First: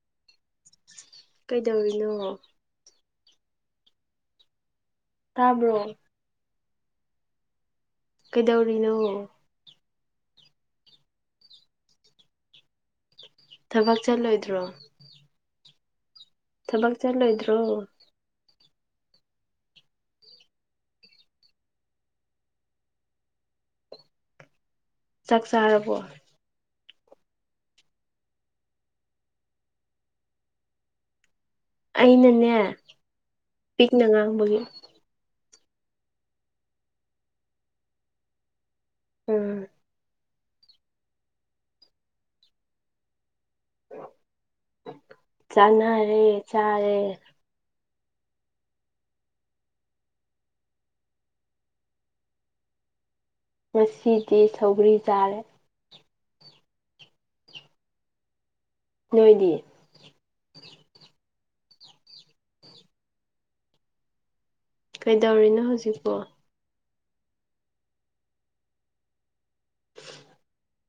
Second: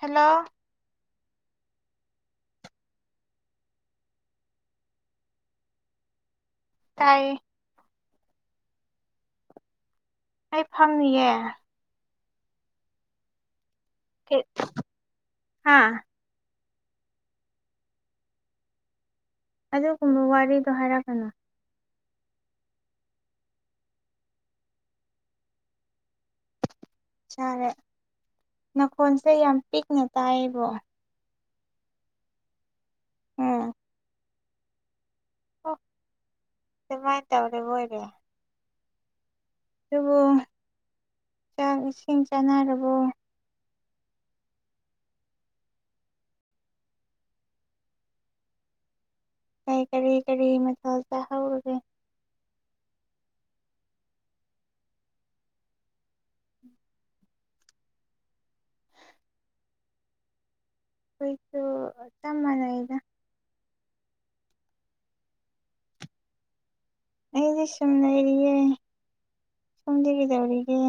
hello ꯀꯩꯗꯧꯔꯤꯅꯣ ꯇꯥꯕ꯭ꯔꯣ ꯇꯥꯏꯌꯦ ꯀꯩꯗꯧꯔꯤꯅꯣ ꯍꯥꯏꯐꯝꯝꯌꯦ ꯊꯕꯛ ꯆꯠꯂꯣꯏꯗ꯭ꯔꯣ ꯍꯥꯥ ꯊꯕꯛ ꯆꯠꯂꯣꯏꯗ꯭ꯔꯣ ꯑꯗꯨꯒꯨꯝꯕ ꯋꯥꯔꯤꯗꯣ ꯍꯥꯏꯔꯛꯄꯅꯨ ꯆꯥꯛ ꯆꯥꯔꯕꯣ ꯆꯔꯦ ꯅꯈꯣꯟꯜꯁꯦ ꯌꯥꯝ ꯄꯤꯛꯅ ꯇꯥꯏꯕꯣ ꯑꯩꯅꯅꯦ ꯄꯤꯛꯅ ꯉꯥꯡꯕꯒꯤ ꯑꯣꯃꯥꯏ ꯇꯔꯦ ꯑꯣꯏꯣꯔ ꯎꯝ ꯑꯗꯨꯕꯨ ꯆꯥꯛ ꯏꯁꯤꯡ ꯆꯥꯅꯔꯕꯔꯕꯣ ꯆꯅꯥꯔꯦ ꯆꯥꯔꯦ ꯑꯩ ꯀꯔꯤ ꯀꯔꯤ ꯃꯊꯥ ꯆꯥꯍꯧꯔꯒꯦ ꯉꯁꯤꯗꯤ ꯁꯧꯒ꯭ꯔꯤ ꯆꯥꯔꯦ ꯅꯣꯏꯗꯤ ꯑꯩꯈꯣꯏꯁꯨ ꯆꯞ ꯃꯥꯟꯅꯏꯗ ꯀꯩꯗꯧꯔꯤꯅꯣ ꯍꯧꯖꯤꯛꯄꯣ ꯑꯩꯗꯤ ꯁꯟ ꯂꯩꯔꯤꯌꯦ ꯁꯨꯝꯂꯤꯒꯤ ꯇꯧꯔꯤꯒ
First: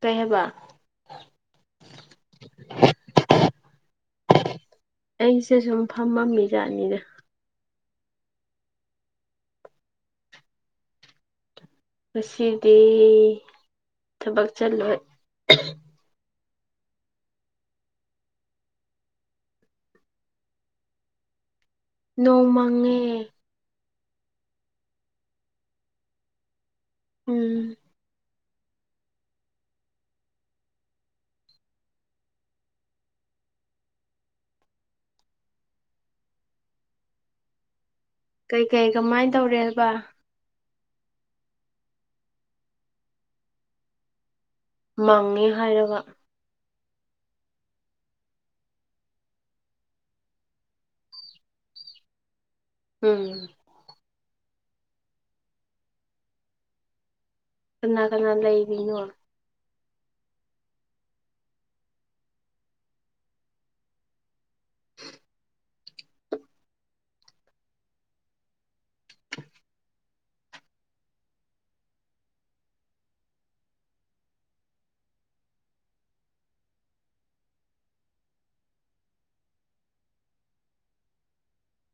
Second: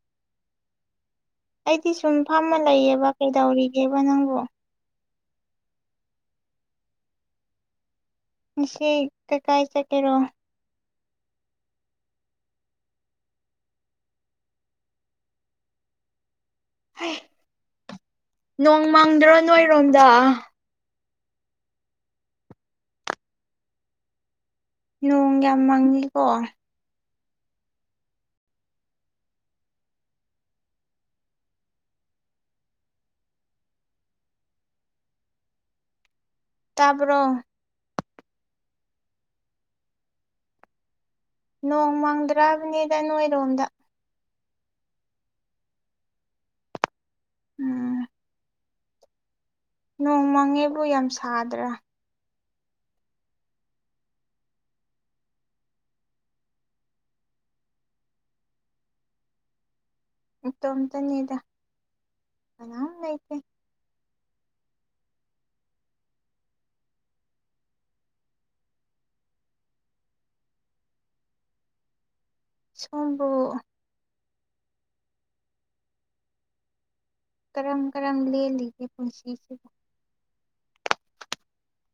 ꯀꯩꯍꯕ ꯑꯩꯗꯤ ꯁꯨꯝ ꯐꯝꯃ ꯂꯩꯌꯦꯕ ꯀꯩꯗꯧꯔꯤꯒꯦꯕ ꯅꯪꯕꯨ ꯑꯩꯁꯦ ꯁꯨꯝ ꯐꯝꯃꯝꯃꯤꯖꯥꯠꯅꯤꯅꯦ ꯁ ꯀ ꯀꯥꯏ ꯆ ꯀꯦꯔꯣ ꯉꯁꯤꯗꯤ ꯊꯕꯛ ꯆꯜꯂꯣꯏ ꯅꯣꯡ ꯃꯪꯗ꯭ꯔꯣ ꯅꯣꯏꯔꯣꯝꯗ ꯅꯣꯡꯃꯉꯦ ꯅꯣꯡ ꯌꯥꯝ ꯃꯪꯉꯤꯀꯣ ꯎꯝ ꯇꯔꯕ꯭ꯔꯣ ꯀꯩꯀꯩ ꯀꯃꯥꯏꯅ ꯇꯧꯔꯦꯕ ꯅꯣꯡ ꯃꯪꯗ꯭ꯔꯕꯅꯤꯗ ꯅꯣꯏꯔꯣꯝꯗ ꯃꯪꯉꯦ ꯍꯥꯏꯔꯕ ꯎꯝ ꯅꯣꯡ ꯃꯪꯉꯦꯕꯨ ꯌꯥꯝ ꯁꯥꯗ꯭ꯔꯥ ꯎꯝ ꯀꯅꯥ ꯀꯅꯥ ꯂꯩꯕꯤꯅꯣ ꯇꯣꯝꯇꯅꯤꯗ ꯑꯅꯥ ꯂꯩꯇꯦ [unintelligible] ꯆꯣꯡꯕ ꯀꯔꯝ ꯀꯔꯝ ꯂꯦꯜꯂꯤꯒꯦ ꯄꯨꯟꯁꯤꯁꯤꯕꯨ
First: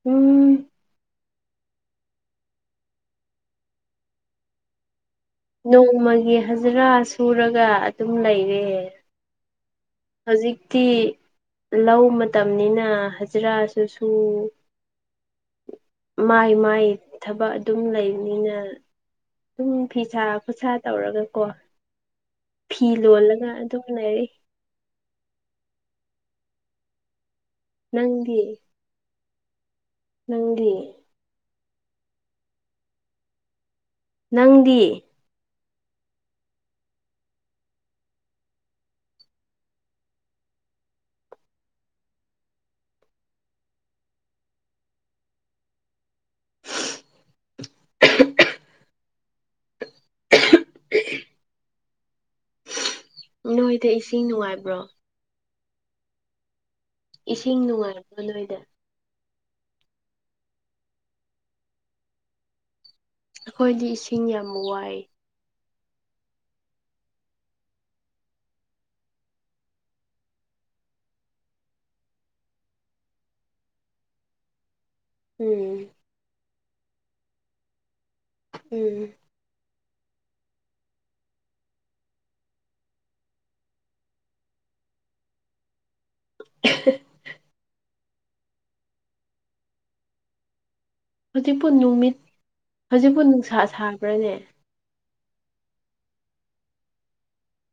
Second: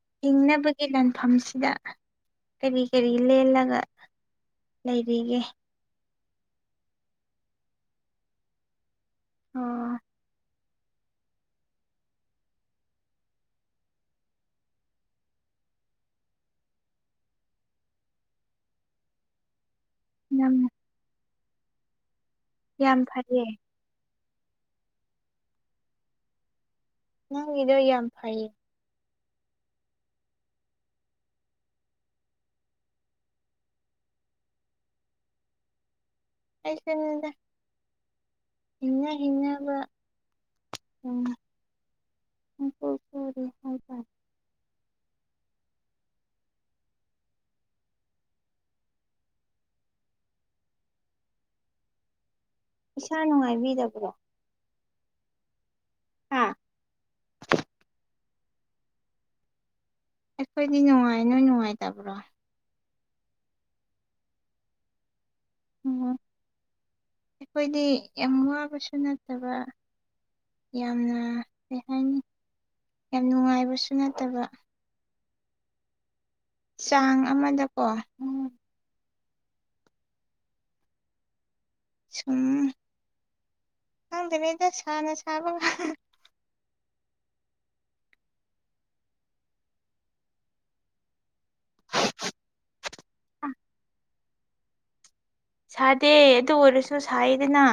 ꯎꯝ ꯍꯤꯡꯅꯕꯒꯤ ꯂꯥꯟꯐꯝꯁꯤꯗ ꯀꯔꯤ ꯀꯔꯤ ꯂꯩꯂꯒ ꯂꯩ ꯅꯣꯡꯃꯒꯤ ꯍꯖꯔꯥ ꯁꯨꯔꯒ ꯑꯗꯨꯝ ꯂꯩꯔꯦ ꯑꯣ ꯍꯧꯖꯤꯛ ꯇꯤ ꯂꯧ ꯃꯇꯝꯅꯤꯅ ꯍꯖꯤꯔꯥꯁꯨ ꯁꯨ ꯃꯥꯏ ꯃꯥꯏ ꯊꯕꯛ ꯑꯗꯨꯝ ꯂꯩꯕꯅꯤꯅ ꯑꯗꯨꯝ ꯐꯤꯁꯥ ꯌꯥꯝ ꯈꯨꯠꯁꯥ ꯇꯧꯔꯒꯀꯣ ꯐꯤ ꯌꯥꯝ ꯐꯩꯌꯦ ꯂꯣꯜꯂꯒ ꯑꯗꯨꯝ ꯂꯩꯔꯤ ꯅꯪꯒꯤꯗꯣ ꯌꯥꯝ ꯅꯪꯗꯤ ꯐꯩꯌꯦ ꯅꯪꯗꯤ ꯅꯪꯗꯤ ꯑꯩꯁꯨꯗ ꯏꯉ ꯀꯉꯕ ꯎ ꯦꯍꯥꯏꯗ [unintelligible] [unintelligible] ꯏꯁꯥ ꯅꯣꯏꯗꯤ ꯅꯨꯡꯉꯥꯏꯕꯤꯗꯕ꯭ꯔꯣ ꯏꯁꯤꯡ ꯅꯨꯡꯉꯥꯏꯕ꯭ꯔꯣ ꯑꯥ ꯏꯁꯤꯡ ꯅꯨꯡꯉꯥꯏꯔꯛꯒ ꯅꯣꯏꯗ ꯑꯩꯈꯣꯏꯗꯤ ꯅꯨꯡꯉꯥꯏꯅꯣꯏ ꯅꯨꯡꯉꯥꯏꯇꯕ꯭ꯔꯣ ꯑꯩꯈꯣꯏꯗꯤ ꯏꯁꯤꯡ ꯌꯥꯝ ꯋꯥꯏ ꯎ ꯑꯩꯈꯣꯏꯗꯤ ꯌꯥꯝ ꯋꯥꯕꯁꯨ ꯅꯠꯇꯕ ꯌꯥꯝꯅ ꯀꯩ ꯍꯥꯏꯅꯤ ꯌꯥꯝ ꯅꯨꯡꯉꯥꯏꯕꯁꯨ ꯅꯠꯇꯕ ꯎꯝ ꯆꯥꯡ ꯑꯃꯗꯀꯣ ꯎꯝ ꯁꯨꯝꯗꯗ ꯁꯅ ꯆꯕ [unintelligible] ꯍꯧꯖꯤꯛꯄꯨ ꯅꯨꯃꯤꯠ ꯍꯧꯖꯤꯛꯄꯨ ꯅꯨꯡꯁꯥ ꯁꯥꯕ꯭ꯔꯥꯅꯦ ꯁꯥꯗꯦ ꯑꯗꯨ ꯑꯣꯏꯔꯁꯨ ꯁꯥꯏꯗꯅ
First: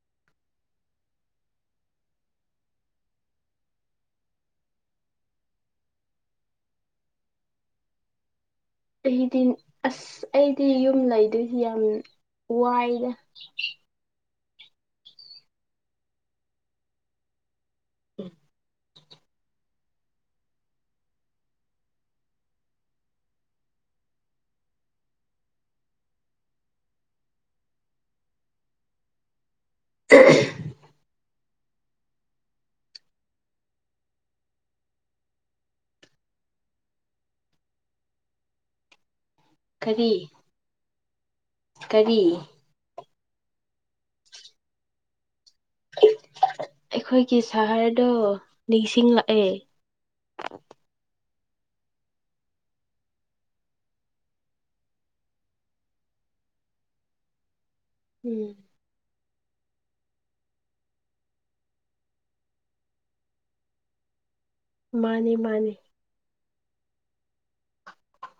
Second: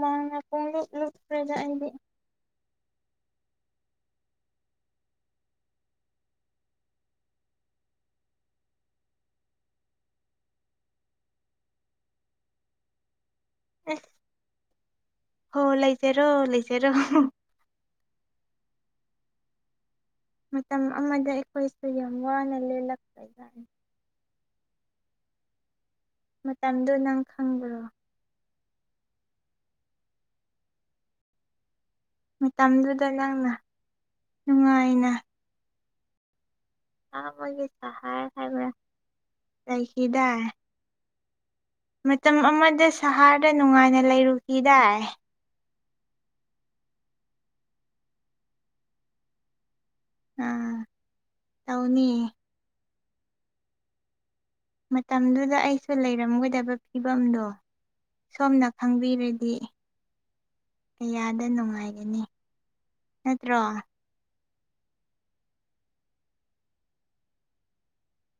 ꯃꯥꯡꯅ ꯄꯨꯡꯂꯨꯞ ꯂꯨꯞꯨꯞ ꯔꯖꯥꯛ ꯏꯕꯤ ꯑꯩꯗꯤ ꯑꯁ ꯑꯩꯗꯤ ꯌꯨꯝ ꯂꯩꯗꯣꯏꯁꯤ ꯌꯥꯝ ꯋꯥꯏꯔꯦ [inaudible] [inaudible] ꯍꯣ ꯂꯩꯖꯔꯣ ꯂꯩꯖꯔꯣ ꯎꯝ ꯃꯇꯝ ꯑꯃꯗ ꯑꯩꯈꯣꯏꯁꯨ ꯌꯥꯝ ꯋꯥꯅ ꯂꯦꯜꯂꯛꯄ ꯌꯥꯏ ꯃꯇꯝꯗꯨ ꯅꯪ ꯈꯪꯕ꯭ꯔꯣ [inaudible] ꯃꯇꯝꯗꯨꯗ ꯅꯪꯅ ꯅꯨꯡꯉꯥꯏꯅ ꯑ ꯃꯣꯏꯒꯤ ꯆꯍꯥꯏ ꯈꯥꯏꯕ ꯀꯔꯤ ꯆꯁꯤꯗ ꯀꯔꯤ ꯃꯇꯝ ꯑꯃꯗ ꯁꯍꯔꯗ ꯅꯨꯡꯉꯥꯏꯅ ꯂꯩꯔꯨꯈꯤꯗꯥꯏ ꯑꯩꯈꯣꯏꯒꯤ ꯁꯍꯔꯗꯣ ꯅꯤꯡꯁꯤꯡꯂꯛꯑꯦ ꯑꯝ ꯇꯧꯅꯤ ꯃꯇꯝꯗꯨꯗ ꯑꯩꯁꯨ ꯂꯩꯔꯝꯒꯗꯕ ꯐꯤꯕꯝꯗꯣ ꯎꯝ ꯁꯣꯝꯅ ꯈꯪꯕꯤꯔ ꯗꯤ ꯀꯌꯥꯗ ꯅꯨꯡꯉꯥꯏꯒꯅꯤ ꯅꯠꯇ꯭ꯔꯣ ꯃꯥꯅꯤ ꯃꯥꯅꯤ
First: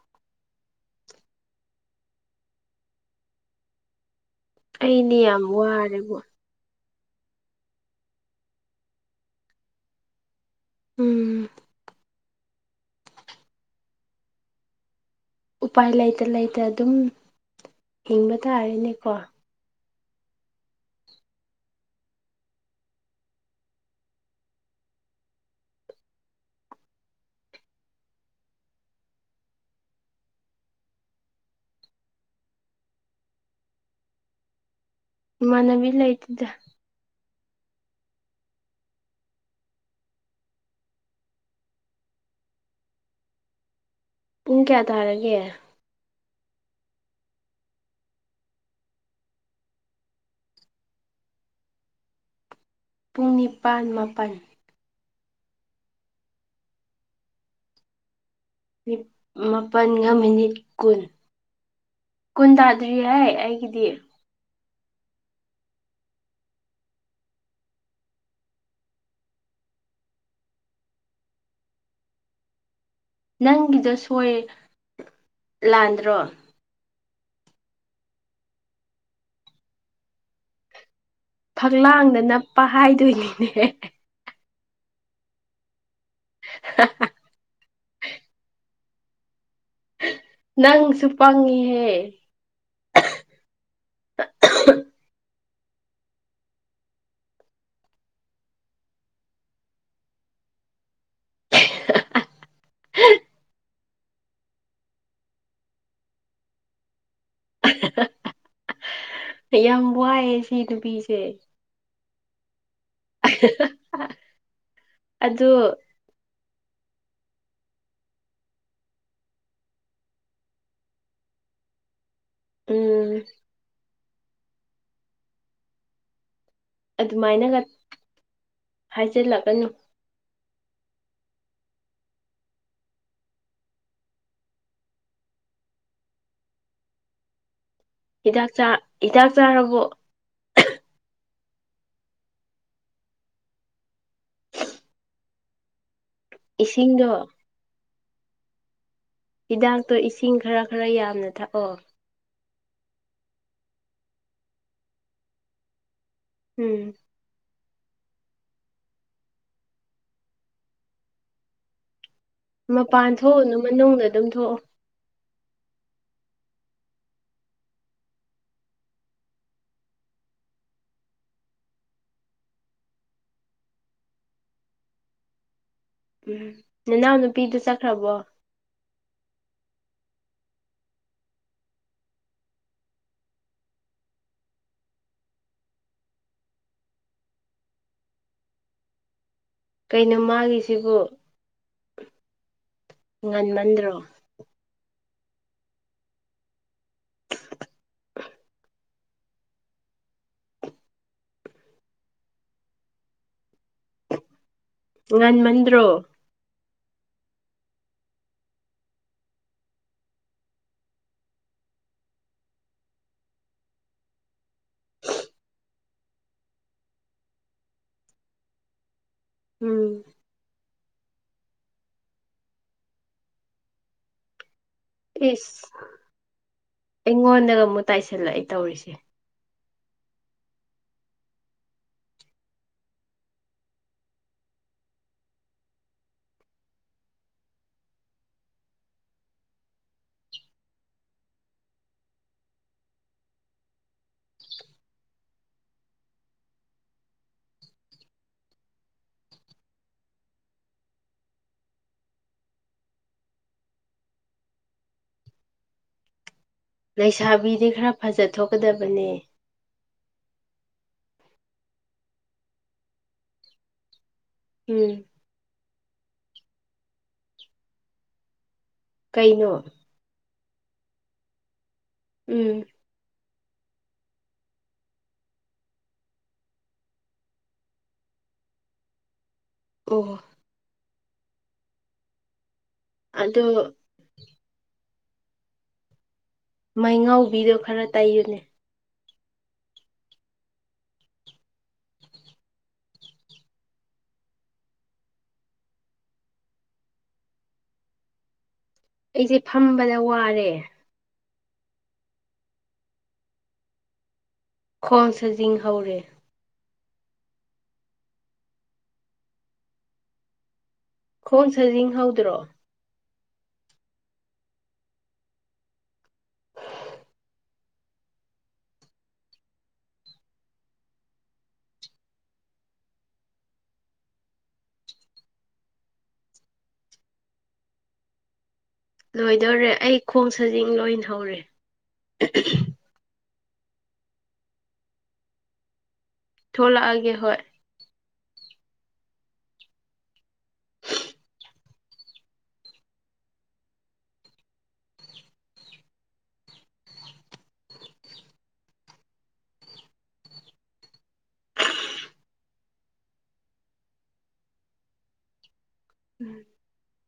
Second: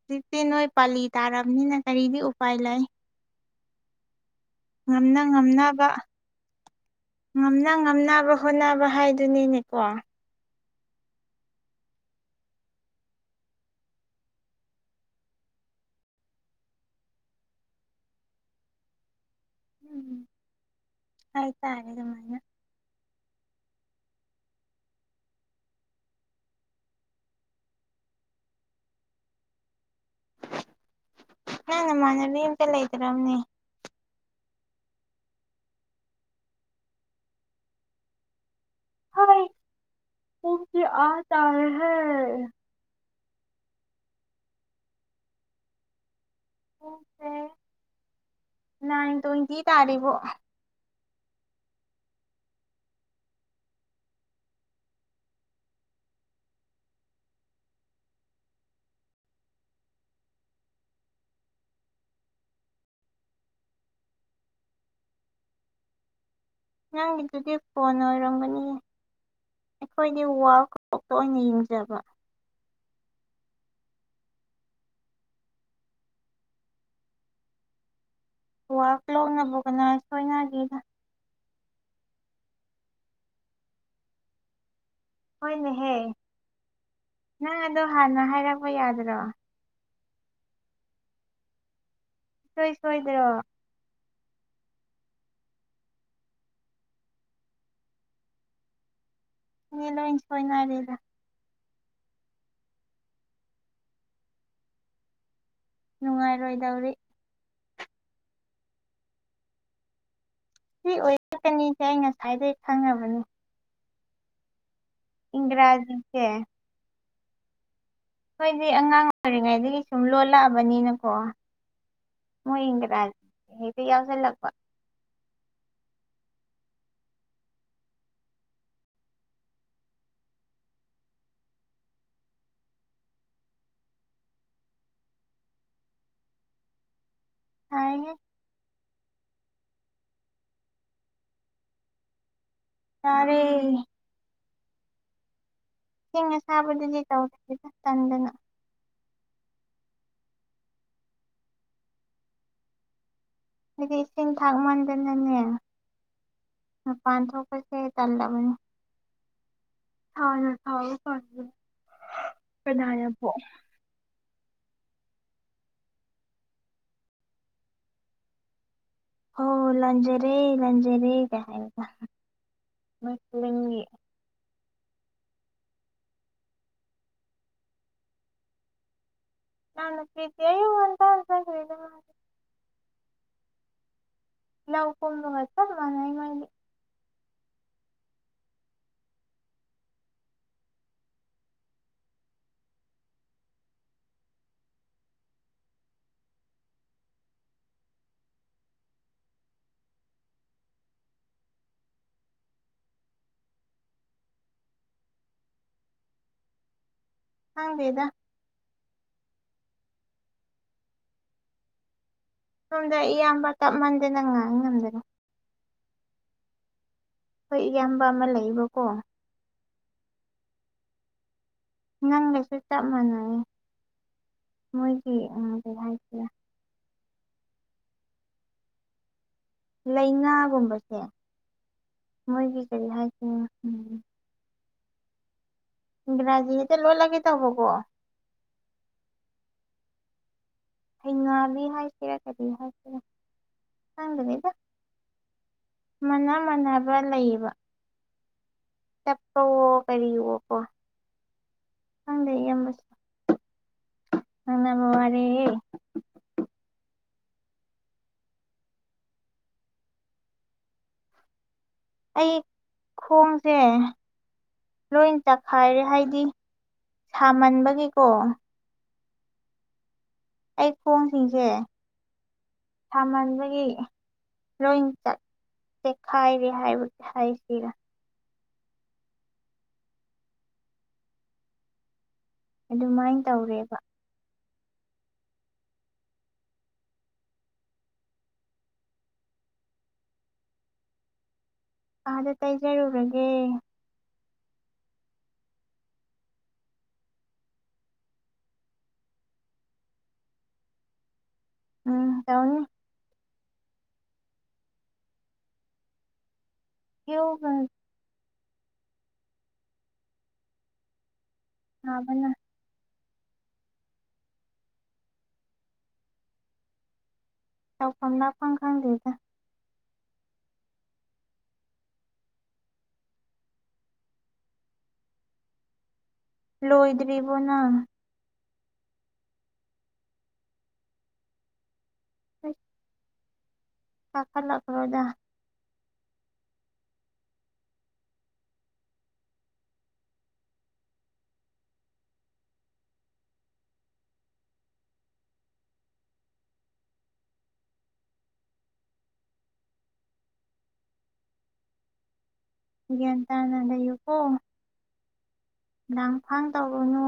ꯍꯧꯖꯤꯛꯇꯤ ꯅꯣꯏ ꯄꯥꯜꯂꯤ ꯇꯥꯔꯕꯅꯤꯅ ꯀꯔꯤꯗꯤ ꯎꯄꯥꯏ ꯂꯩ ꯑꯩꯅꯦ ꯉꯝꯅ ꯌꯥꯝ ꯉꯝꯅꯕ ꯋꯥꯔꯦꯕꯣ ꯉꯝꯅ ꯉꯝꯅꯕ ꯍꯣꯠꯅꯕ ꯍꯥꯏꯗꯨꯅꯤꯅꯦꯀꯣ ꯎꯝ ꯎꯄꯥꯏ ꯂꯩꯇ ꯂꯩꯇ ꯑꯗꯨꯝ ꯍꯤꯡꯕ ꯇꯥꯔꯦꯅꯦꯀꯣ ꯎꯝ ꯍꯥꯏ ꯇꯔꯦ ꯑꯗꯨꯃꯥꯏꯅ ꯅ ꯅ ꯃꯥꯅꯕꯤ ꯑꯝꯇ ꯂꯩꯇ꯭ꯔꯕꯅꯦ ꯏꯃꯥꯟꯅꯕꯤ ꯂꯩꯇꯗ ꯍ ꯇꯖꯤ ꯑ ꯇꯔ ꯍ ꯄꯨꯡ ꯀꯌꯥ ꯇꯥꯔꯒꯦ ꯁꯦ ꯅꯥꯏꯟ ꯇ꯭ꯋꯦꯟꯇꯤ ꯇꯥꯔꯤꯔꯤꯕꯣ ꯄꯨꯡ ꯅꯤꯄꯥꯜ ꯃꯥꯄꯜ ꯃꯥꯄꯜꯒ ꯃꯤꯅꯤꯠ ꯀꯨꯟ ꯀꯨꯟ ꯇꯥꯗ꯭ꯔꯤ ꯍꯥꯏ ꯑꯩꯒꯤꯗꯤ ꯅꯪꯒꯤꯗꯨꯗꯤ ꯐꯣꯟ ꯑꯣꯏꯔꯝꯒꯅꯤ ꯑꯩꯈꯣꯏꯗꯤ ꯋꯥꯔꯜ ꯀꯣꯛꯇ ꯑꯣꯏꯅ ꯌꯦꯡꯖꯕ ꯅꯪꯒꯤꯗ ꯁꯣꯏ ꯂꯥꯟꯗ꯭ꯔꯣ ꯋ ꯂꯣꯛꯅꯕ ꯀꯅꯥ ꯁꯣꯏꯅꯒꯤꯦꯗ ꯐꯛꯂꯥꯡꯗ ꯅꯞꯄ ꯍꯥꯏꯗꯣꯏꯅꯤꯅꯦ ꯍꯣꯏꯅꯦꯍꯦ [inaudible] ꯅꯪ ꯑꯗꯣ ꯍꯥꯟꯅ ꯍꯥꯏꯔꯛꯄ ꯌꯥꯗ꯭ꯔꯣ ꯅꯪ ꯆꯄꯥꯉꯍꯦ ꯁꯨꯡꯁꯣꯏ ꯁꯣꯏꯗ꯭ꯔꯣ [inaudible] ꯌꯦ ꯂꯣꯏ ꯁꯣꯏꯅꯔꯗ ꯅꯨꯡꯉꯥꯏꯔꯣꯏꯗꯧꯔꯤ [inaudible] ꯌꯥꯝ ꯋꯥꯏꯌꯦ ꯁꯤ ꯑꯣꯏꯔꯛꯀꯅꯤꯁꯦ ꯑꯩ ꯉꯁꯥꯏꯗꯩ ꯈꯪꯉꯕꯅꯤ ꯑꯗꯣ ꯏꯪꯂꯔꯥꯖꯤꯁ ꯈꯣꯏꯗꯤ ꯑꯉꯥꯡ ꯑꯣꯏꯔꯤꯉꯩꯗꯒꯤ ꯁꯨꯝ ꯂꯣꯜꯂꯛꯑꯕꯅꯤꯅꯀꯣ ꯃꯣꯏ ꯎꯝ ꯏꯪ꯭ꯔꯥꯖ ꯍꯗꯤ ꯌꯥꯎꯁꯦ ꯂꯄ ꯑꯗꯨꯃꯥꯏꯅꯒ ꯍꯥꯏꯖꯤꯜꯂꯛꯀꯅꯨ ꯁꯥꯏꯍꯦ ꯍꯤꯗꯥꯛ ꯆꯥ ꯍꯤꯗꯥꯛ ꯆꯥꯔꯕꯣ ꯇꯔꯦ ꯏꯁꯤꯡ ꯑꯁꯥꯕꯗꯨꯗꯤ ꯏꯁꯤꯡꯗꯣ ꯇꯧꯗ꯭ꯔꯦ ꯇꯟꯗꯅ ꯍꯤꯗꯥꯛꯇꯣ ꯏꯁꯤꯡ ꯈꯔ ꯈꯔ ꯌꯥꯝꯅ ꯊꯛꯑꯣ ꯍꯥꯏꯗꯤ ꯏꯁꯤꯡ ꯊꯥꯛ ꯃꯟꯗꯅꯅꯦ ꯎꯝ ꯃꯄꯥꯟ ꯊꯣꯛꯄ ꯇꯂꯕꯅꯤ ꯍ ꯍ ꯈꯑꯣ ꯐ ꯃꯄꯥꯟ ꯊꯣꯛꯎꯅꯨ ꯃꯅꯨꯡꯗ ꯑꯗꯨꯝ ꯊꯣꯛꯑꯣ ꯍ ꯂꯟꯖ ꯔꯦ ꯂꯟꯖꯔꯦ ꯀ ꯃꯁꯂꯤꯦꯟꯒꯤ ꯎꯝ ꯅꯅꯥꯎ ꯅꯨꯄꯤꯗꯨ ꯆꯠꯈ꯭ꯔꯕꯣ ꯅꯥꯟ ꯄ꯭ꯔꯤꯗ ꯌꯨ ꯑꯇ ꯑꯟ ꯈꯔꯤꯗ ꯃꯥꯦ [unintelligible] ꯂꯎ ꯀꯕꯠꯇ ꯃꯅꯥꯥꯏ ꯃꯗꯤ ꯀꯩꯅꯣ ꯃꯥꯒꯤꯁꯤꯕꯨ ꯉꯟꯃꯟꯗ꯭ꯔꯣ ꯉꯟ ꯃꯟ꯭ꯔꯣ ꯍꯥꯡꯋꯦꯗꯥ ꯁꯣꯝꯗ ꯏꯌꯥꯝꯕ ꯇꯞꯃꯟꯗꯦꯅꯪ ꯉꯥꯏ ꯉꯝꯗꯅ ꯍꯣꯏ ꯏꯌꯥꯝꯕ ꯑꯃ ꯂꯩꯌꯦꯕꯀꯣ ꯎꯝ ꯅꯪ ꯂꯁꯨ ꯆꯞ ꯃꯅꯦ ꯃꯣꯏꯒꯤ ꯏꯁ ꯂꯩꯚꯥꯏ ꯄ ꯑꯩꯉꯣꯟꯗꯒ ꯑꯃꯨꯛ ꯇꯥꯏꯁꯜꯂꯛꯏ ꯇꯧꯔꯤꯁꯦ ꯂꯩꯅꯥꯒꯨꯝꯕꯁꯦ ꯃꯣꯏꯒꯤ ꯀꯔꯤ ꯍꯥꯏꯁꯤꯅꯣ ꯎꯝ ꯏꯔꯥꯖꯤꯗꯤ ꯂꯣꯏ ꯂꯒꯦ ꯇꯕ ꯀꯣ ꯍꯩ ꯉꯥꯂꯤ ꯍꯥꯏꯁꯤꯔꯥ ꯀꯔꯤ ꯍꯥꯏꯁꯤꯔ ꯈꯪꯗꯅꯤꯗ ꯃꯅ ꯃꯥꯟꯅꯕ ꯂꯩꯌꯦꯕ ꯆꯠꯄꯋꯣ ꯀꯔꯤꯋꯣꯀꯣ ꯈꯪꯗꯦ ꯏꯝꯕꯁꯨ ꯑꯅ ꯃ ꯃꯔꯦ ꯂꯩꯁꯥꯕꯤꯗꯤ ꯈꯔ ꯐꯖꯊꯣꯛꯀꯗꯕꯅꯦ ꯑꯩ ꯈꯣꯡꯁꯦ ꯎꯝ ꯂꯣꯏ ꯇꯛꯈꯥꯏꯔꯦ ꯍꯥꯏ ꯁꯥꯃꯟꯕꯒꯤꯀꯣ ꯀꯩꯅꯣ ꯑꯩ ꯈꯣꯡꯁꯤꯡꯁꯦ ꯎꯝ ꯁꯥꯃꯟꯕ ꯑꯩ ꯂꯣꯏ ꯆꯠ ꯆꯦꯈꯥꯏꯔꯦ ꯍꯥꯏꯕꯒꯤ ꯍꯥꯏꯁꯤꯔꯥ ꯑꯣꯍ ꯑꯗꯨꯃꯥꯏꯅ ꯑꯗꯣ ꯇꯧꯔꯦꯕ ꯃꯩꯉꯥꯎꯤꯗꯣ ꯈꯔ ꯇꯩꯌꯨꯅꯦ ꯑꯥꯗ ꯇꯩꯖꯔꯨꯔꯒꯦ ꯑꯩꯁꯦ ꯐꯝꯕꯗ ꯋꯥꯔꯦ ꯎꯝ ꯇꯎꯅꯤ ꯈꯣꯡ ꯁꯥꯖꯤꯡ ꯍꯧꯔꯦ ꯀꯧ ꯍ ꯈꯣꯡ ꯁꯥꯖꯤꯡ ꯅꯥꯕꯅ ꯍꯧꯗ꯭ꯔꯣ ꯆꯥꯎꯐꯝ ꯅꯥꯄ ꯈꯪꯗꯦꯗ ꯂꯣꯏꯣꯏꯗ꯭ꯕꯤꯔꯤꯕꯣꯅ ꯂꯣꯏꯗꯧꯔꯦ ꯑꯩ ꯈꯣꯡ ꯁꯥꯖꯤꯡ ꯂꯣꯏꯍꯧꯔꯦ ꯆꯀꯜꯂꯈ꯭ꯔꯣꯗ ꯊꯣꯛꯣꯂꯛꯑꯒꯦ ꯍꯣꯏ ꯒ꯭ꯌꯥꯟ ꯇꯥꯅ ꯂꯩꯌꯨꯀꯣ ꯉꯥꯡ ꯎꯝ ꯐꯥꯡ ꯇꯧꯔꯨꯅꯨ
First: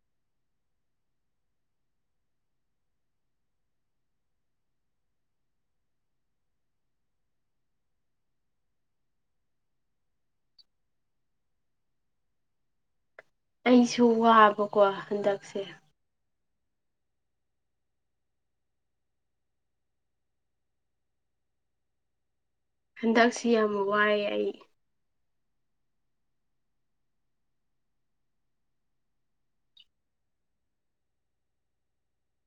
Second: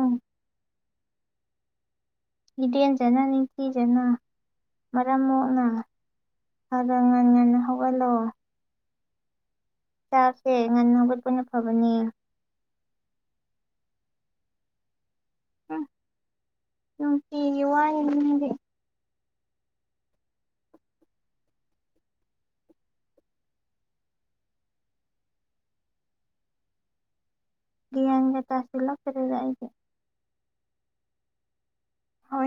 ꯍꯤꯗꯦꯟꯖꯅ ꯅꯤꯡꯊꯤꯖꯅ ꯃꯔꯝ ꯃꯣꯛꯅ ꯑꯗꯣ ꯉꯟ ꯉꯟꯅ ꯍꯧꯍꯜꯂꯣ ꯆꯥꯛꯁꯦ ꯉꯟꯅꯥꯡꯈꯣꯏꯠ ꯄꯨꯟꯅ ꯐꯕꯅꯦ ꯑꯩꯁꯨ ꯋꯥꯕꯀꯣ ꯍꯟꯗꯛꯁꯦ ꯅꯨꯅꯨꯡꯇꯤ ꯌꯨ ꯋꯥ ꯏꯗꯤ ꯍꯟꯗꯛꯁꯤ ꯌꯥꯝ ꯋꯥꯑꯦ ꯑꯩ ꯭ꯌꯥꯟꯒ ꯆꯁꯤꯂꯣ ꯐꯦꯔꯦꯖꯒ ꯍ